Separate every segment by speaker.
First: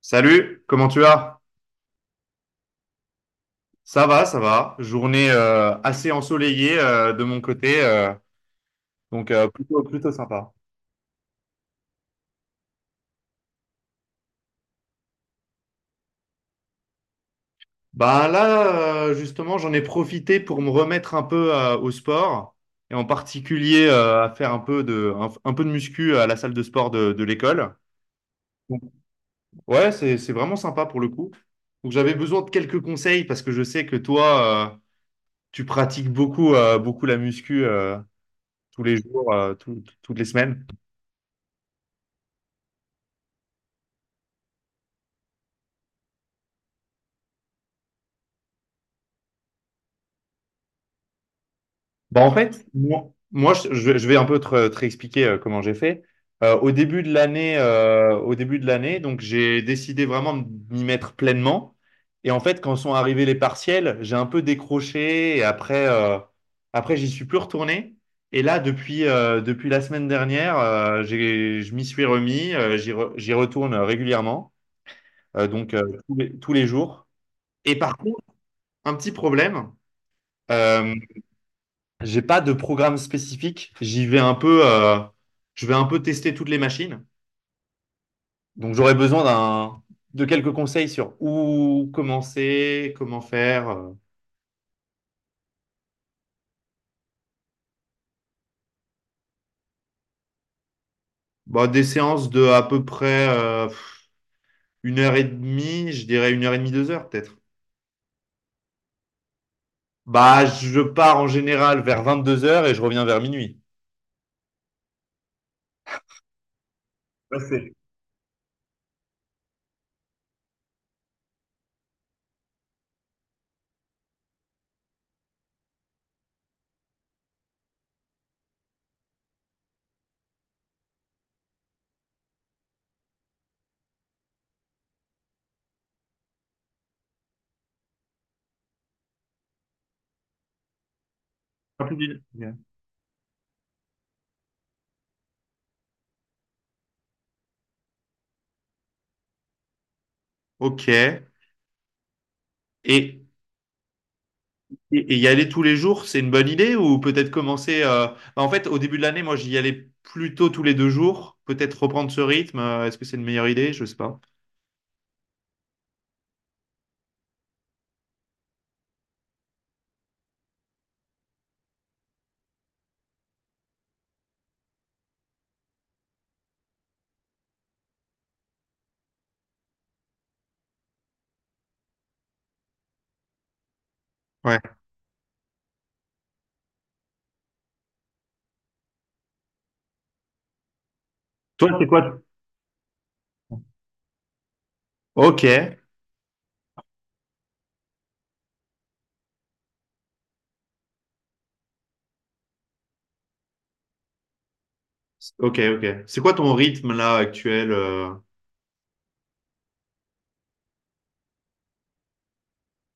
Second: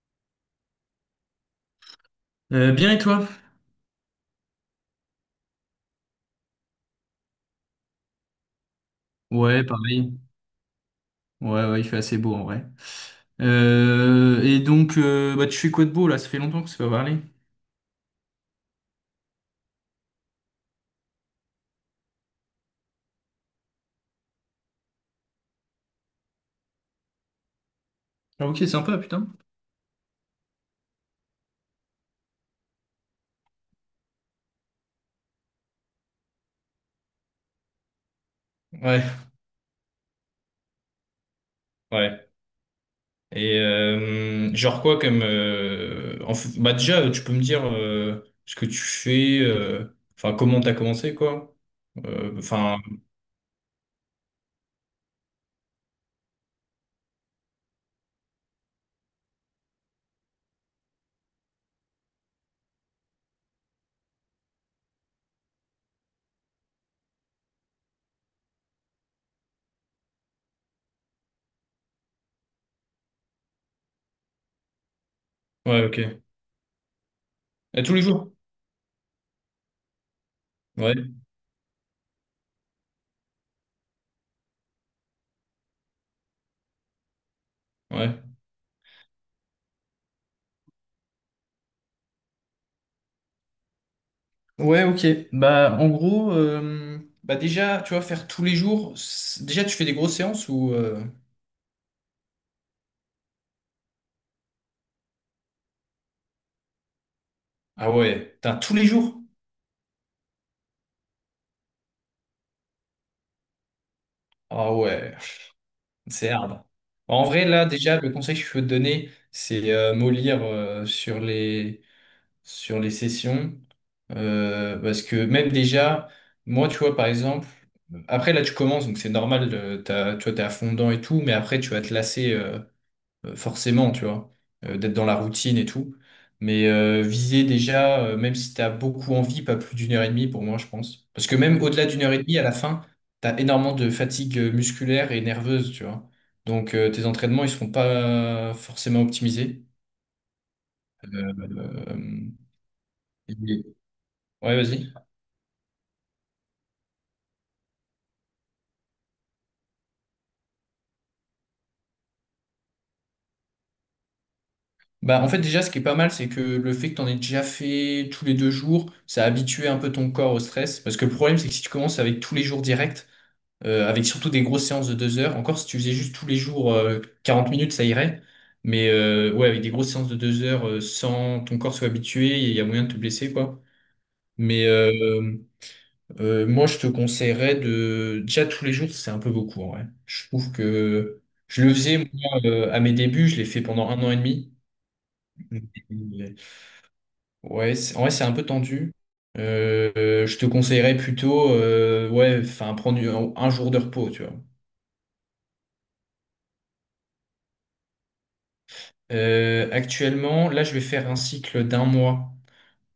Speaker 1: Salut, comment tu vas?
Speaker 2: Bien et toi?
Speaker 1: Ça va, ça va. Journée assez ensoleillée de mon côté, donc
Speaker 2: Ouais,
Speaker 1: plutôt, plutôt
Speaker 2: pareil.
Speaker 1: sympa.
Speaker 2: Ouais, ouais, il fait assez beau en vrai. Et donc, tu fais quoi de beau là? Ça fait longtemps qu'on s'est pas parlé.
Speaker 1: Justement, j'en ai profité pour me remettre un peu au sport et en particulier à faire un peu de muscu à la salle de sport de l'école.
Speaker 2: Ah, ok,
Speaker 1: Donc,
Speaker 2: sympa, putain.
Speaker 1: ouais, c'est vraiment sympa pour le coup. Donc j'avais besoin de quelques conseils parce que je sais que toi, tu pratiques beaucoup la muscu tous les
Speaker 2: Ouais,
Speaker 1: jours, toutes les semaines.
Speaker 2: ouais. Et genre quoi comme en f- bah déjà tu peux me dire ce que tu fais, enfin comment t'as commencé quoi.
Speaker 1: Bah, en
Speaker 2: Euh,
Speaker 1: fait,
Speaker 2: Enfin
Speaker 1: moi, moi, Je vais un peu te réexpliquer comment j'ai fait. Au début de l'année, donc j'ai décidé vraiment de m'y mettre pleinement. Et en fait, quand sont arrivés les partiels, j'ai un peu décroché et après, j'y suis plus retourné. Et là, depuis la semaine dernière, je m'y suis remis. J'y retourne régulièrement, euh, donc euh,
Speaker 2: ouais,
Speaker 1: tous
Speaker 2: ok.
Speaker 1: tous les jours. Et
Speaker 2: Et tous
Speaker 1: par
Speaker 2: les
Speaker 1: contre,
Speaker 2: jours.
Speaker 1: un petit problème. euh,
Speaker 2: Ouais,
Speaker 1: j'ai pas de programme spécifique. J'y vais un peu, Je vais un peu tester toutes les machines.
Speaker 2: ouais.
Speaker 1: Donc j'aurais besoin de quelques conseils sur où commencer, comment faire.
Speaker 2: Ouais, ok. Bah en gros, déjà tu vois, faire tous les jours, déjà tu fais des grosses séances ou
Speaker 1: Bah, des séances de à peu près une heure et demie, je dirais une heure et demie, deux heures peut-être.
Speaker 2: ah ouais, t'as tous les jours?
Speaker 1: Bah, je pars en général vers 22 heures et je reviens vers minuit.
Speaker 2: Ah ouais, c'est hard. En
Speaker 1: Ça,
Speaker 2: vrai, là,
Speaker 1: c'est
Speaker 2: déjà, le conseil que je peux te donner, c'est mollir sur les sessions. Parce que même déjà, moi, tu vois, par exemple, après, là, tu commences, donc c'est normal, tu vois, t'es à fond dedans et tout, mais après, tu vas te lasser. Forcément, tu vois, d'être dans la routine et tout. Mais viser déjà, même si t'as beaucoup envie, pas plus d'1 h 30 pour moi, je pense. Parce que même au-delà d'1 h 30, à la
Speaker 1: un.
Speaker 2: fin, t'as énormément de fatigue musculaire et nerveuse, tu vois. Donc tes entraînements, ils seront pas forcément optimisés.
Speaker 1: Ok.
Speaker 2: Euh, euh,
Speaker 1: Et
Speaker 2: et- ouais, vas-y.
Speaker 1: et y aller tous les jours, c'est une bonne idée ou peut-être commencer. En fait, au début de l'année, moi, j'y allais plutôt tous les deux jours. Peut-être reprendre ce rythme. Est-ce que c'est une meilleure idée? Je sais pas.
Speaker 2: Bah, en fait, déjà, ce qui est pas mal, c'est que le fait que t'en aies déjà fait tous les deux jours, ça a habitué un peu ton corps au stress. Parce que le problème, c'est que si tu commences avec tous les jours directs, avec surtout des grosses séances de 2 heures. Encore, si tu faisais juste tous les jours 40 minutes, ça irait. Mais ouais, avec des grosses séances de deux heures, sans ton corps soit habitué, il y a moyen de te blesser, quoi.
Speaker 1: Ouais.
Speaker 2: Mais euh, Moi, je te conseillerais de... Déjà, tous les jours, c'est un peu beaucoup, en vrai. Je trouve que je
Speaker 1: Toi,
Speaker 2: le
Speaker 1: c'est
Speaker 2: faisais,
Speaker 1: quoi?
Speaker 2: moi, à mes débuts, je l'ai fait pendant 1 an et demi.
Speaker 1: Ok.
Speaker 2: En vrai, c'est un peu tendu. Je te conseillerais plutôt, ouais, enfin, prendre un jour de repos, tu vois.
Speaker 1: Ok, ok. C'est quoi ton rythme là actuel?
Speaker 2: Actuellement, là, je vais faire un cycle d'un mois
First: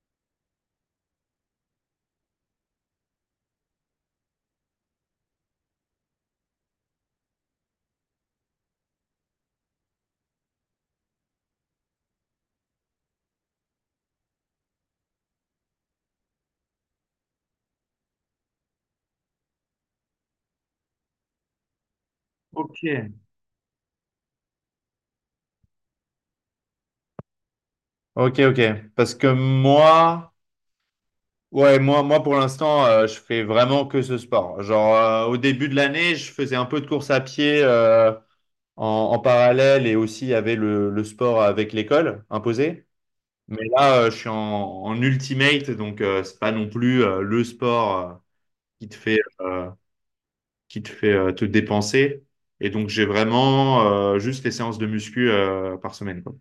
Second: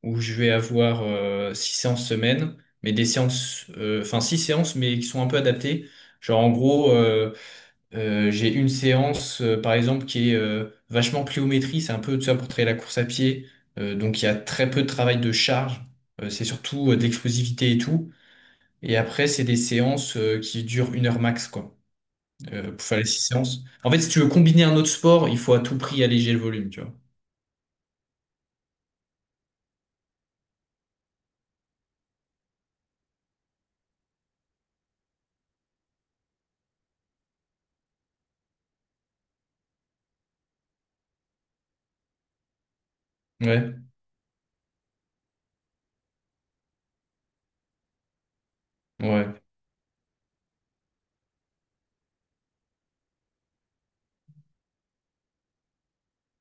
Speaker 2: où je vais avoir six séances semaine, mais des séances, enfin six séances, mais qui sont un peu adaptées. Genre, en gros, j'ai une séance, par exemple, qui est vachement pliométrie, c'est un peu tout ça pour travailler la course à pied. Donc, il y a très peu de travail de charge, c'est surtout de l'explosivité et tout. Et après, c'est des séances qui durent 1 heure max, quoi,
Speaker 1: Ok.
Speaker 2: pour faire les six séances. En fait, si tu veux combiner un autre sport, il faut à tout prix alléger le volume, tu vois.
Speaker 1: Ok, ok. Parce que moi, ouais, moi pour l'instant, je fais vraiment que ce sport. Genre, au début de l'année, je faisais un peu de course à pied en parallèle et aussi il y avait le sport avec l'école imposé. Mais
Speaker 2: Ouais.
Speaker 1: là, en ultimate, donc c'est pas non plus le sport qui te fait,
Speaker 2: Ouais,
Speaker 1: euh, qui te fait te dépenser. Et donc j'ai vraiment juste les séances de muscu par semaine, quoi.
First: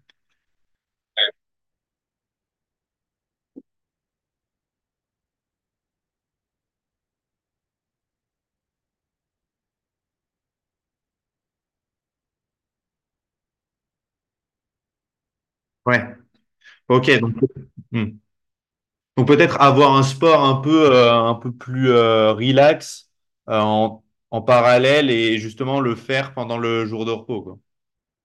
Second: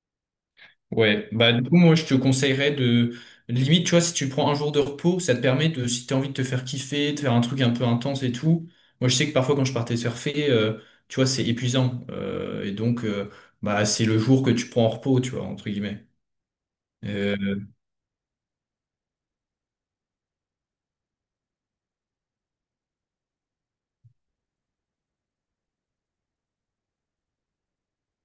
Speaker 2: ouais. Bah, du coup, moi, je te conseillerais de. Limite, tu vois, si tu prends un jour de repos, ça te permet de, si t'as envie de te faire kiffer, de faire un truc un peu intense et tout. Moi, je sais que parfois, quand je partais surfer, tu vois, c'est épuisant. Et donc, c'est le jour que tu prends en repos, tu vois, entre
Speaker 1: Ouais.
Speaker 2: guillemets.
Speaker 1: Ok. Donc,
Speaker 2: Euh,
Speaker 1: hmm. Donc peut-être avoir un sport un peu plus relax euh, en, en parallèle et justement le faire pendant le jour de repos, quoi.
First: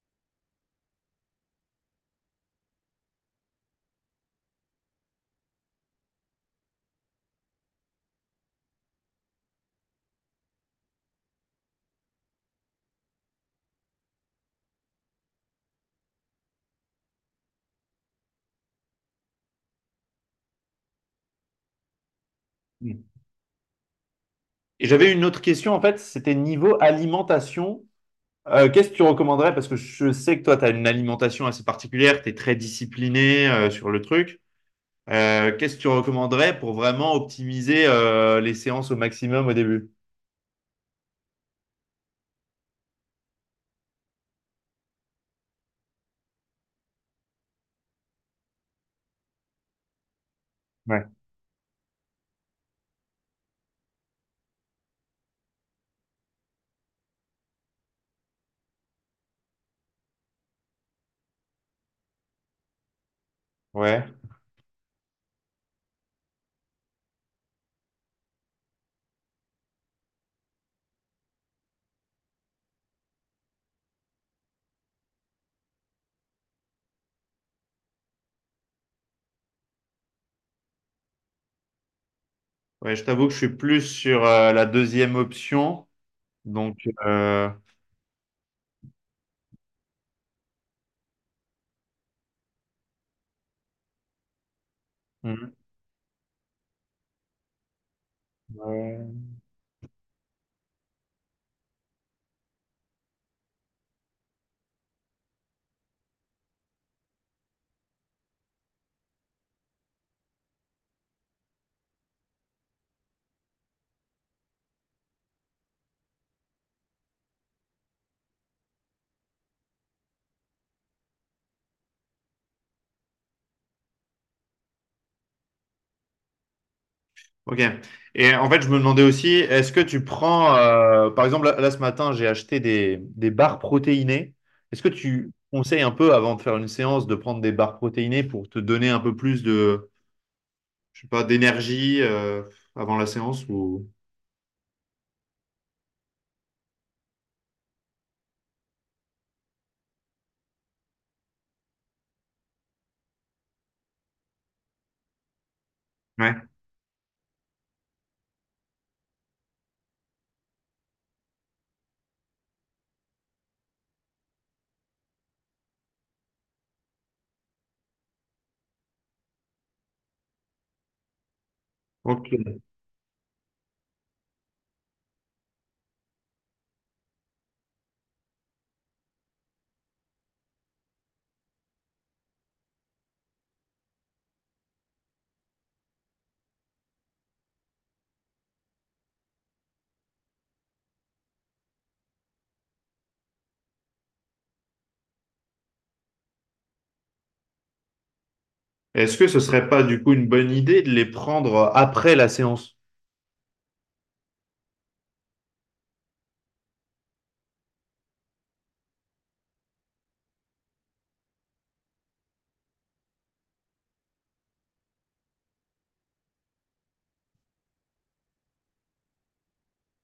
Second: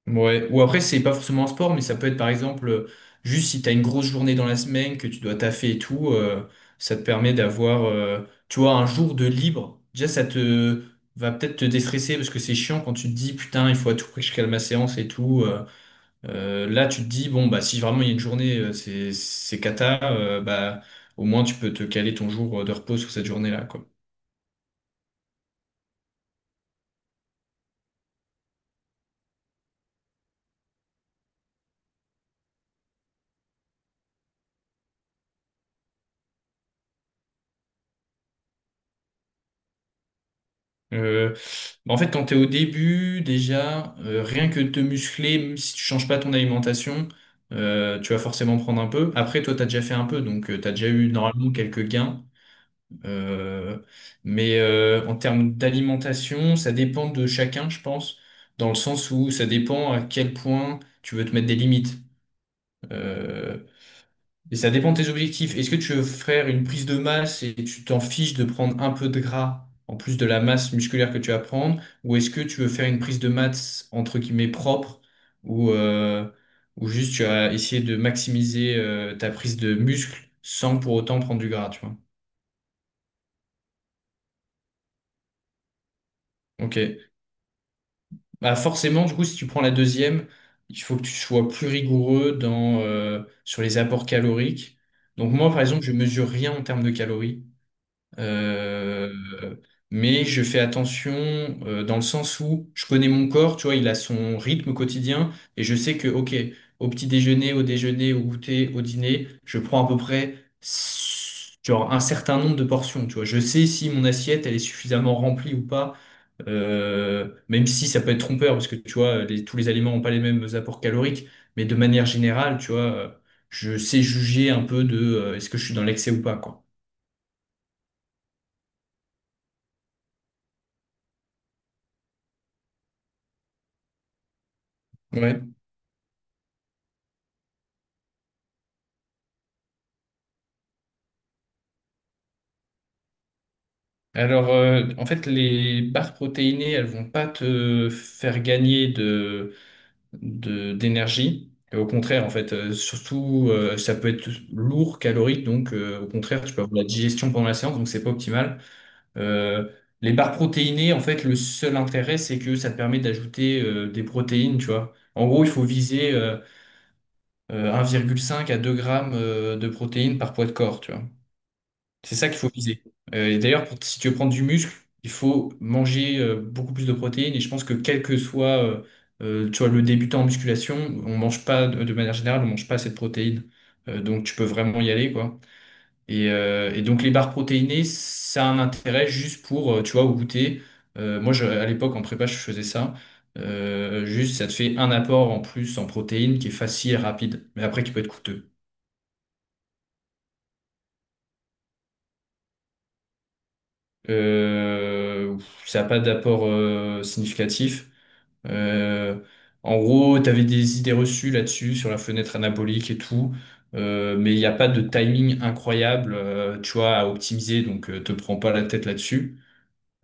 Speaker 2: Ouais, ou après, c'est pas forcément un sport, mais ça peut être par exemple, juste si t'as une grosse journée dans la semaine, que tu dois taffer et tout, ça te permet d'avoir, tu vois, un jour de libre. Déjà, ça te va peut-être te déstresser parce que c'est chiant quand tu te dis, putain, il faut à tout prix que je cale ma séance et tout. Là, tu te dis, bon, bah, si vraiment il y a une journée, c'est cata, bah, au moins tu peux te caler ton jour de repos
Speaker 1: Hmm.
Speaker 2: sur cette journée-là, quoi.
Speaker 1: Et j'avais une autre question, en fait, c'était niveau alimentation. Qu'est-ce que tu recommanderais? Parce que je sais que toi, tu as une alimentation assez particulière, tu es très discipliné sur le truc. Qu'est-ce que tu recommanderais pour vraiment optimiser les séances au maximum au début?
Speaker 2: Euh, En fait, quand tu es au début, déjà, rien que de te muscler, même si tu changes pas ton alimentation, tu vas forcément prendre un peu. Après, toi, tu as déjà fait un peu, donc tu as déjà
Speaker 1: Ouais.
Speaker 2: eu normalement quelques gains. Euh, En termes d'alimentation, ça dépend de chacun, je pense, dans le sens où ça dépend à quel point tu veux te mettre des limites. Euh,
Speaker 1: Ouais.
Speaker 2: et ça dépend de tes objectifs. Est-ce que tu veux faire une prise de masse et tu t'en fiches de prendre un peu de gras en plus de la masse musculaire que tu vas prendre? Ou est-ce que tu veux faire une prise de masse entre guillemets propre ou, euh, ou juste tu vas essayer de maximiser ta prise de muscle sans pour autant prendre du gras, tu vois?
Speaker 1: Ouais, je t'avoue que je suis plus sur la deuxième option.
Speaker 2: Ok.
Speaker 1: Donc, euh,
Speaker 2: Bah forcément, du coup, si tu prends la deuxième, il faut que tu sois plus rigoureux dans, sur les apports caloriques. Donc moi,
Speaker 1: mhm.
Speaker 2: par exemple, je mesure rien en termes de calories. Euh,
Speaker 1: Ouais.
Speaker 2: mais je fais attention dans le sens où je connais mon corps, tu vois, il a son rythme quotidien et je sais que, ok, au petit déjeuner, au goûter, au dîner, je prends à peu près genre un certain nombre de portions, tu vois. Je sais si mon assiette, elle est suffisamment remplie ou pas, même si ça peut être trompeur parce que, tu vois, tous les aliments n'ont pas les mêmes apports caloriques, mais de manière générale, tu vois, je sais juger un peu de est-ce que je suis dans l'excès ou pas, quoi.
Speaker 1: Ok. Et en fait, je me demandais aussi, est-ce que tu prends, par exemple, là, ce matin, j'ai acheté des barres protéinées. Est-ce que tu
Speaker 2: Ouais.
Speaker 1: conseilles un peu, avant de faire une séance, de prendre des barres protéinées pour te donner un peu plus de, je sais pas, d'énergie, avant la séance ou...
Speaker 2: Alors, en fait, les barres protéinées, elles vont pas te faire gagner de, d'énergie. Au contraire, en fait, surtout, ça peut être lourd, calorique, donc au
Speaker 1: Ouais.
Speaker 2: contraire, tu peux avoir la digestion pendant la séance, donc c'est pas optimal. Euh, les barres protéinées, en fait, le seul intérêt, c'est que ça te permet d'ajouter des protéines, tu vois. En gros, il faut viser 1,5 à 2 grammes de protéines par poids de corps, tu vois. C'est ça qu'il faut
Speaker 1: Ok.
Speaker 2: viser. Et d'ailleurs, si tu veux prendre du muscle, il faut manger beaucoup plus de protéines. Et je pense que quel que soit tu vois, le débutant en musculation, on mange pas, de manière générale, on mange pas assez de protéines. Donc tu peux vraiment y aller, quoi. Et donc les barres protéinées, ça a un intérêt juste pour, tu vois, au goûter. À l'époque, en prépa, je faisais ça. Juste, ça te fait un apport en plus en protéines qui est facile et rapide, mais après qui peut être coûteux.
Speaker 1: Est-ce que ce serait pas du coup une bonne idée de les prendre après la séance?
Speaker 2: Euh, Ça n'a pas d'apport significatif. Euh, En gros, tu avais des idées reçues là-dessus, sur la fenêtre anabolique et tout, mais il n'y a pas de timing incroyable, tu vois, à optimiser, donc te prends pas la tête là-dessus.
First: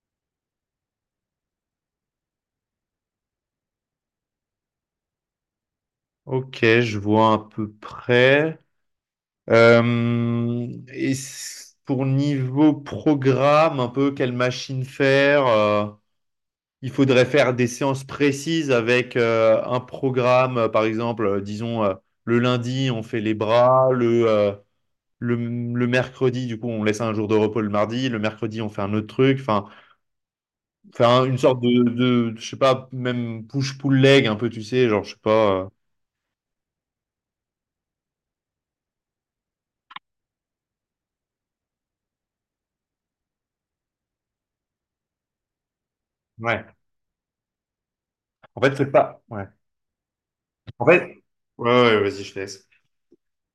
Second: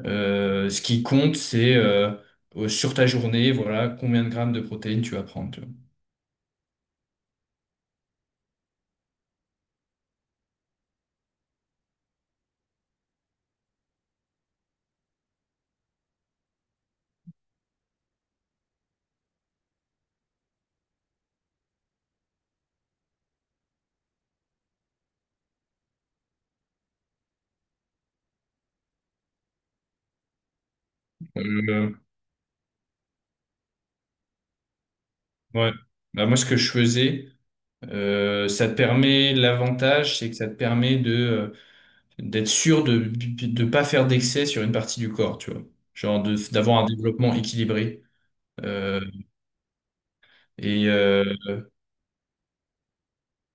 Speaker 2: Ce qui compte, c'est sur ta journée, voilà, combien de grammes de protéines tu vas prendre, tu vois.
Speaker 1: Ok, je vois à peu près. Pour niveau programme, un peu quelle machine faire, il faudrait faire des séances précises avec un programme, par exemple, disons le lundi on fait les bras, le mercredi du coup on laisse un jour de repos le mardi, le mercredi on fait un autre truc, enfin faire une sorte de,
Speaker 2: Euh,
Speaker 1: je sais pas, même push-pull leg un peu, tu sais, genre je sais pas.
Speaker 2: ouais. Bah, moi, ce que je faisais, ça te permet, l'avantage, c'est que ça te permet de... d'être sûr de pas faire d'excès sur une partie du corps, tu vois. Genre de
Speaker 1: Ouais.
Speaker 2: d'avoir un développement équilibré.
Speaker 1: En fait c'est
Speaker 2: Euh,
Speaker 1: pas. Ouais. En
Speaker 2: et
Speaker 1: fait.
Speaker 2: euh,
Speaker 1: Ouais, ouais, vas-y, je te laisse.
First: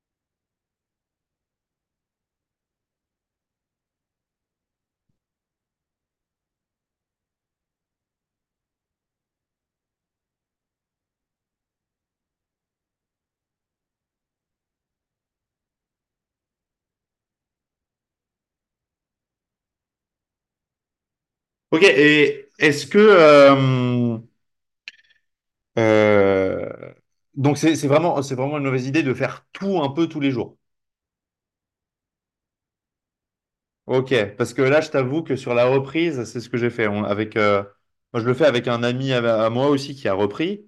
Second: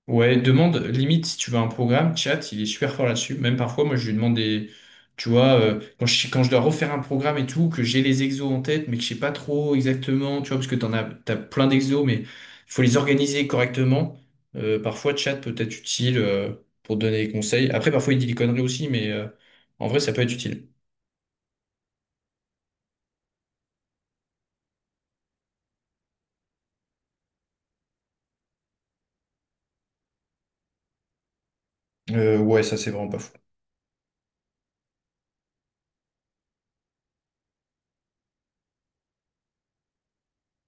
Speaker 2: ouais, demande limite si tu veux un programme, chat, il est super fort là-dessus. Même parfois, moi, je lui demande des, tu vois, quand je dois refaire un programme et tout, que j'ai les exos en tête, mais que je sais pas trop exactement, tu vois, parce que t'en as, t'as plein d'exos, mais il faut les organiser correctement. Parfois, chat peut être utile pour donner des conseils. Après, parfois, il dit des conneries aussi, mais en vrai, ça peut être utile.
Speaker 1: Ok, et est-ce que euh, donc c'est vraiment c'est vraiment une mauvaise idée de faire tout un peu tous les jours.
Speaker 2: Ouais, ça, c'est vraiment pas fou.
Speaker 1: Ok, parce que là je t'avoue que sur la reprise c'est ce que j'ai fait. Avec moi je le fais avec un ami à moi aussi qui a repris.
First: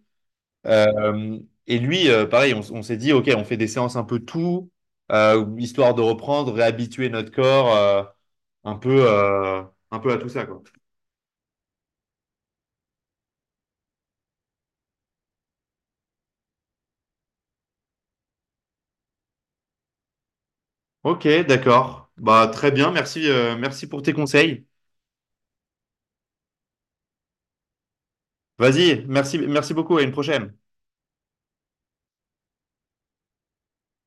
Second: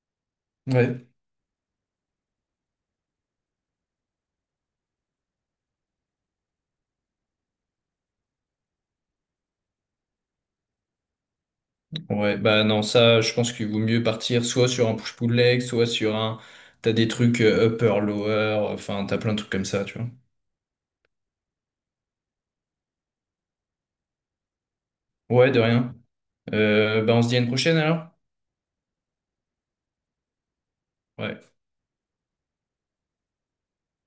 Speaker 2: Ouais,
Speaker 1: Euh, et lui pareil on s'est dit ok on fait des séances un peu tout, histoire de reprendre réhabituer notre corps un peu euh, un peu à tout ça quoi.
Speaker 2: ouais, bah non, ça, je pense qu'il vaut mieux partir soit sur un push-pull leg, soit sur un. T'as des trucs upper, lower, enfin, t'as plein de trucs comme ça, tu vois.
Speaker 1: Ok, d'accord. Bah très bien, merci merci pour tes conseils.
Speaker 2: Ouais, de rien. Bah, on se dit à une prochaine alors?
Speaker 1: Vas-y, merci, merci beaucoup, à une prochaine.
Speaker 2: Ouais.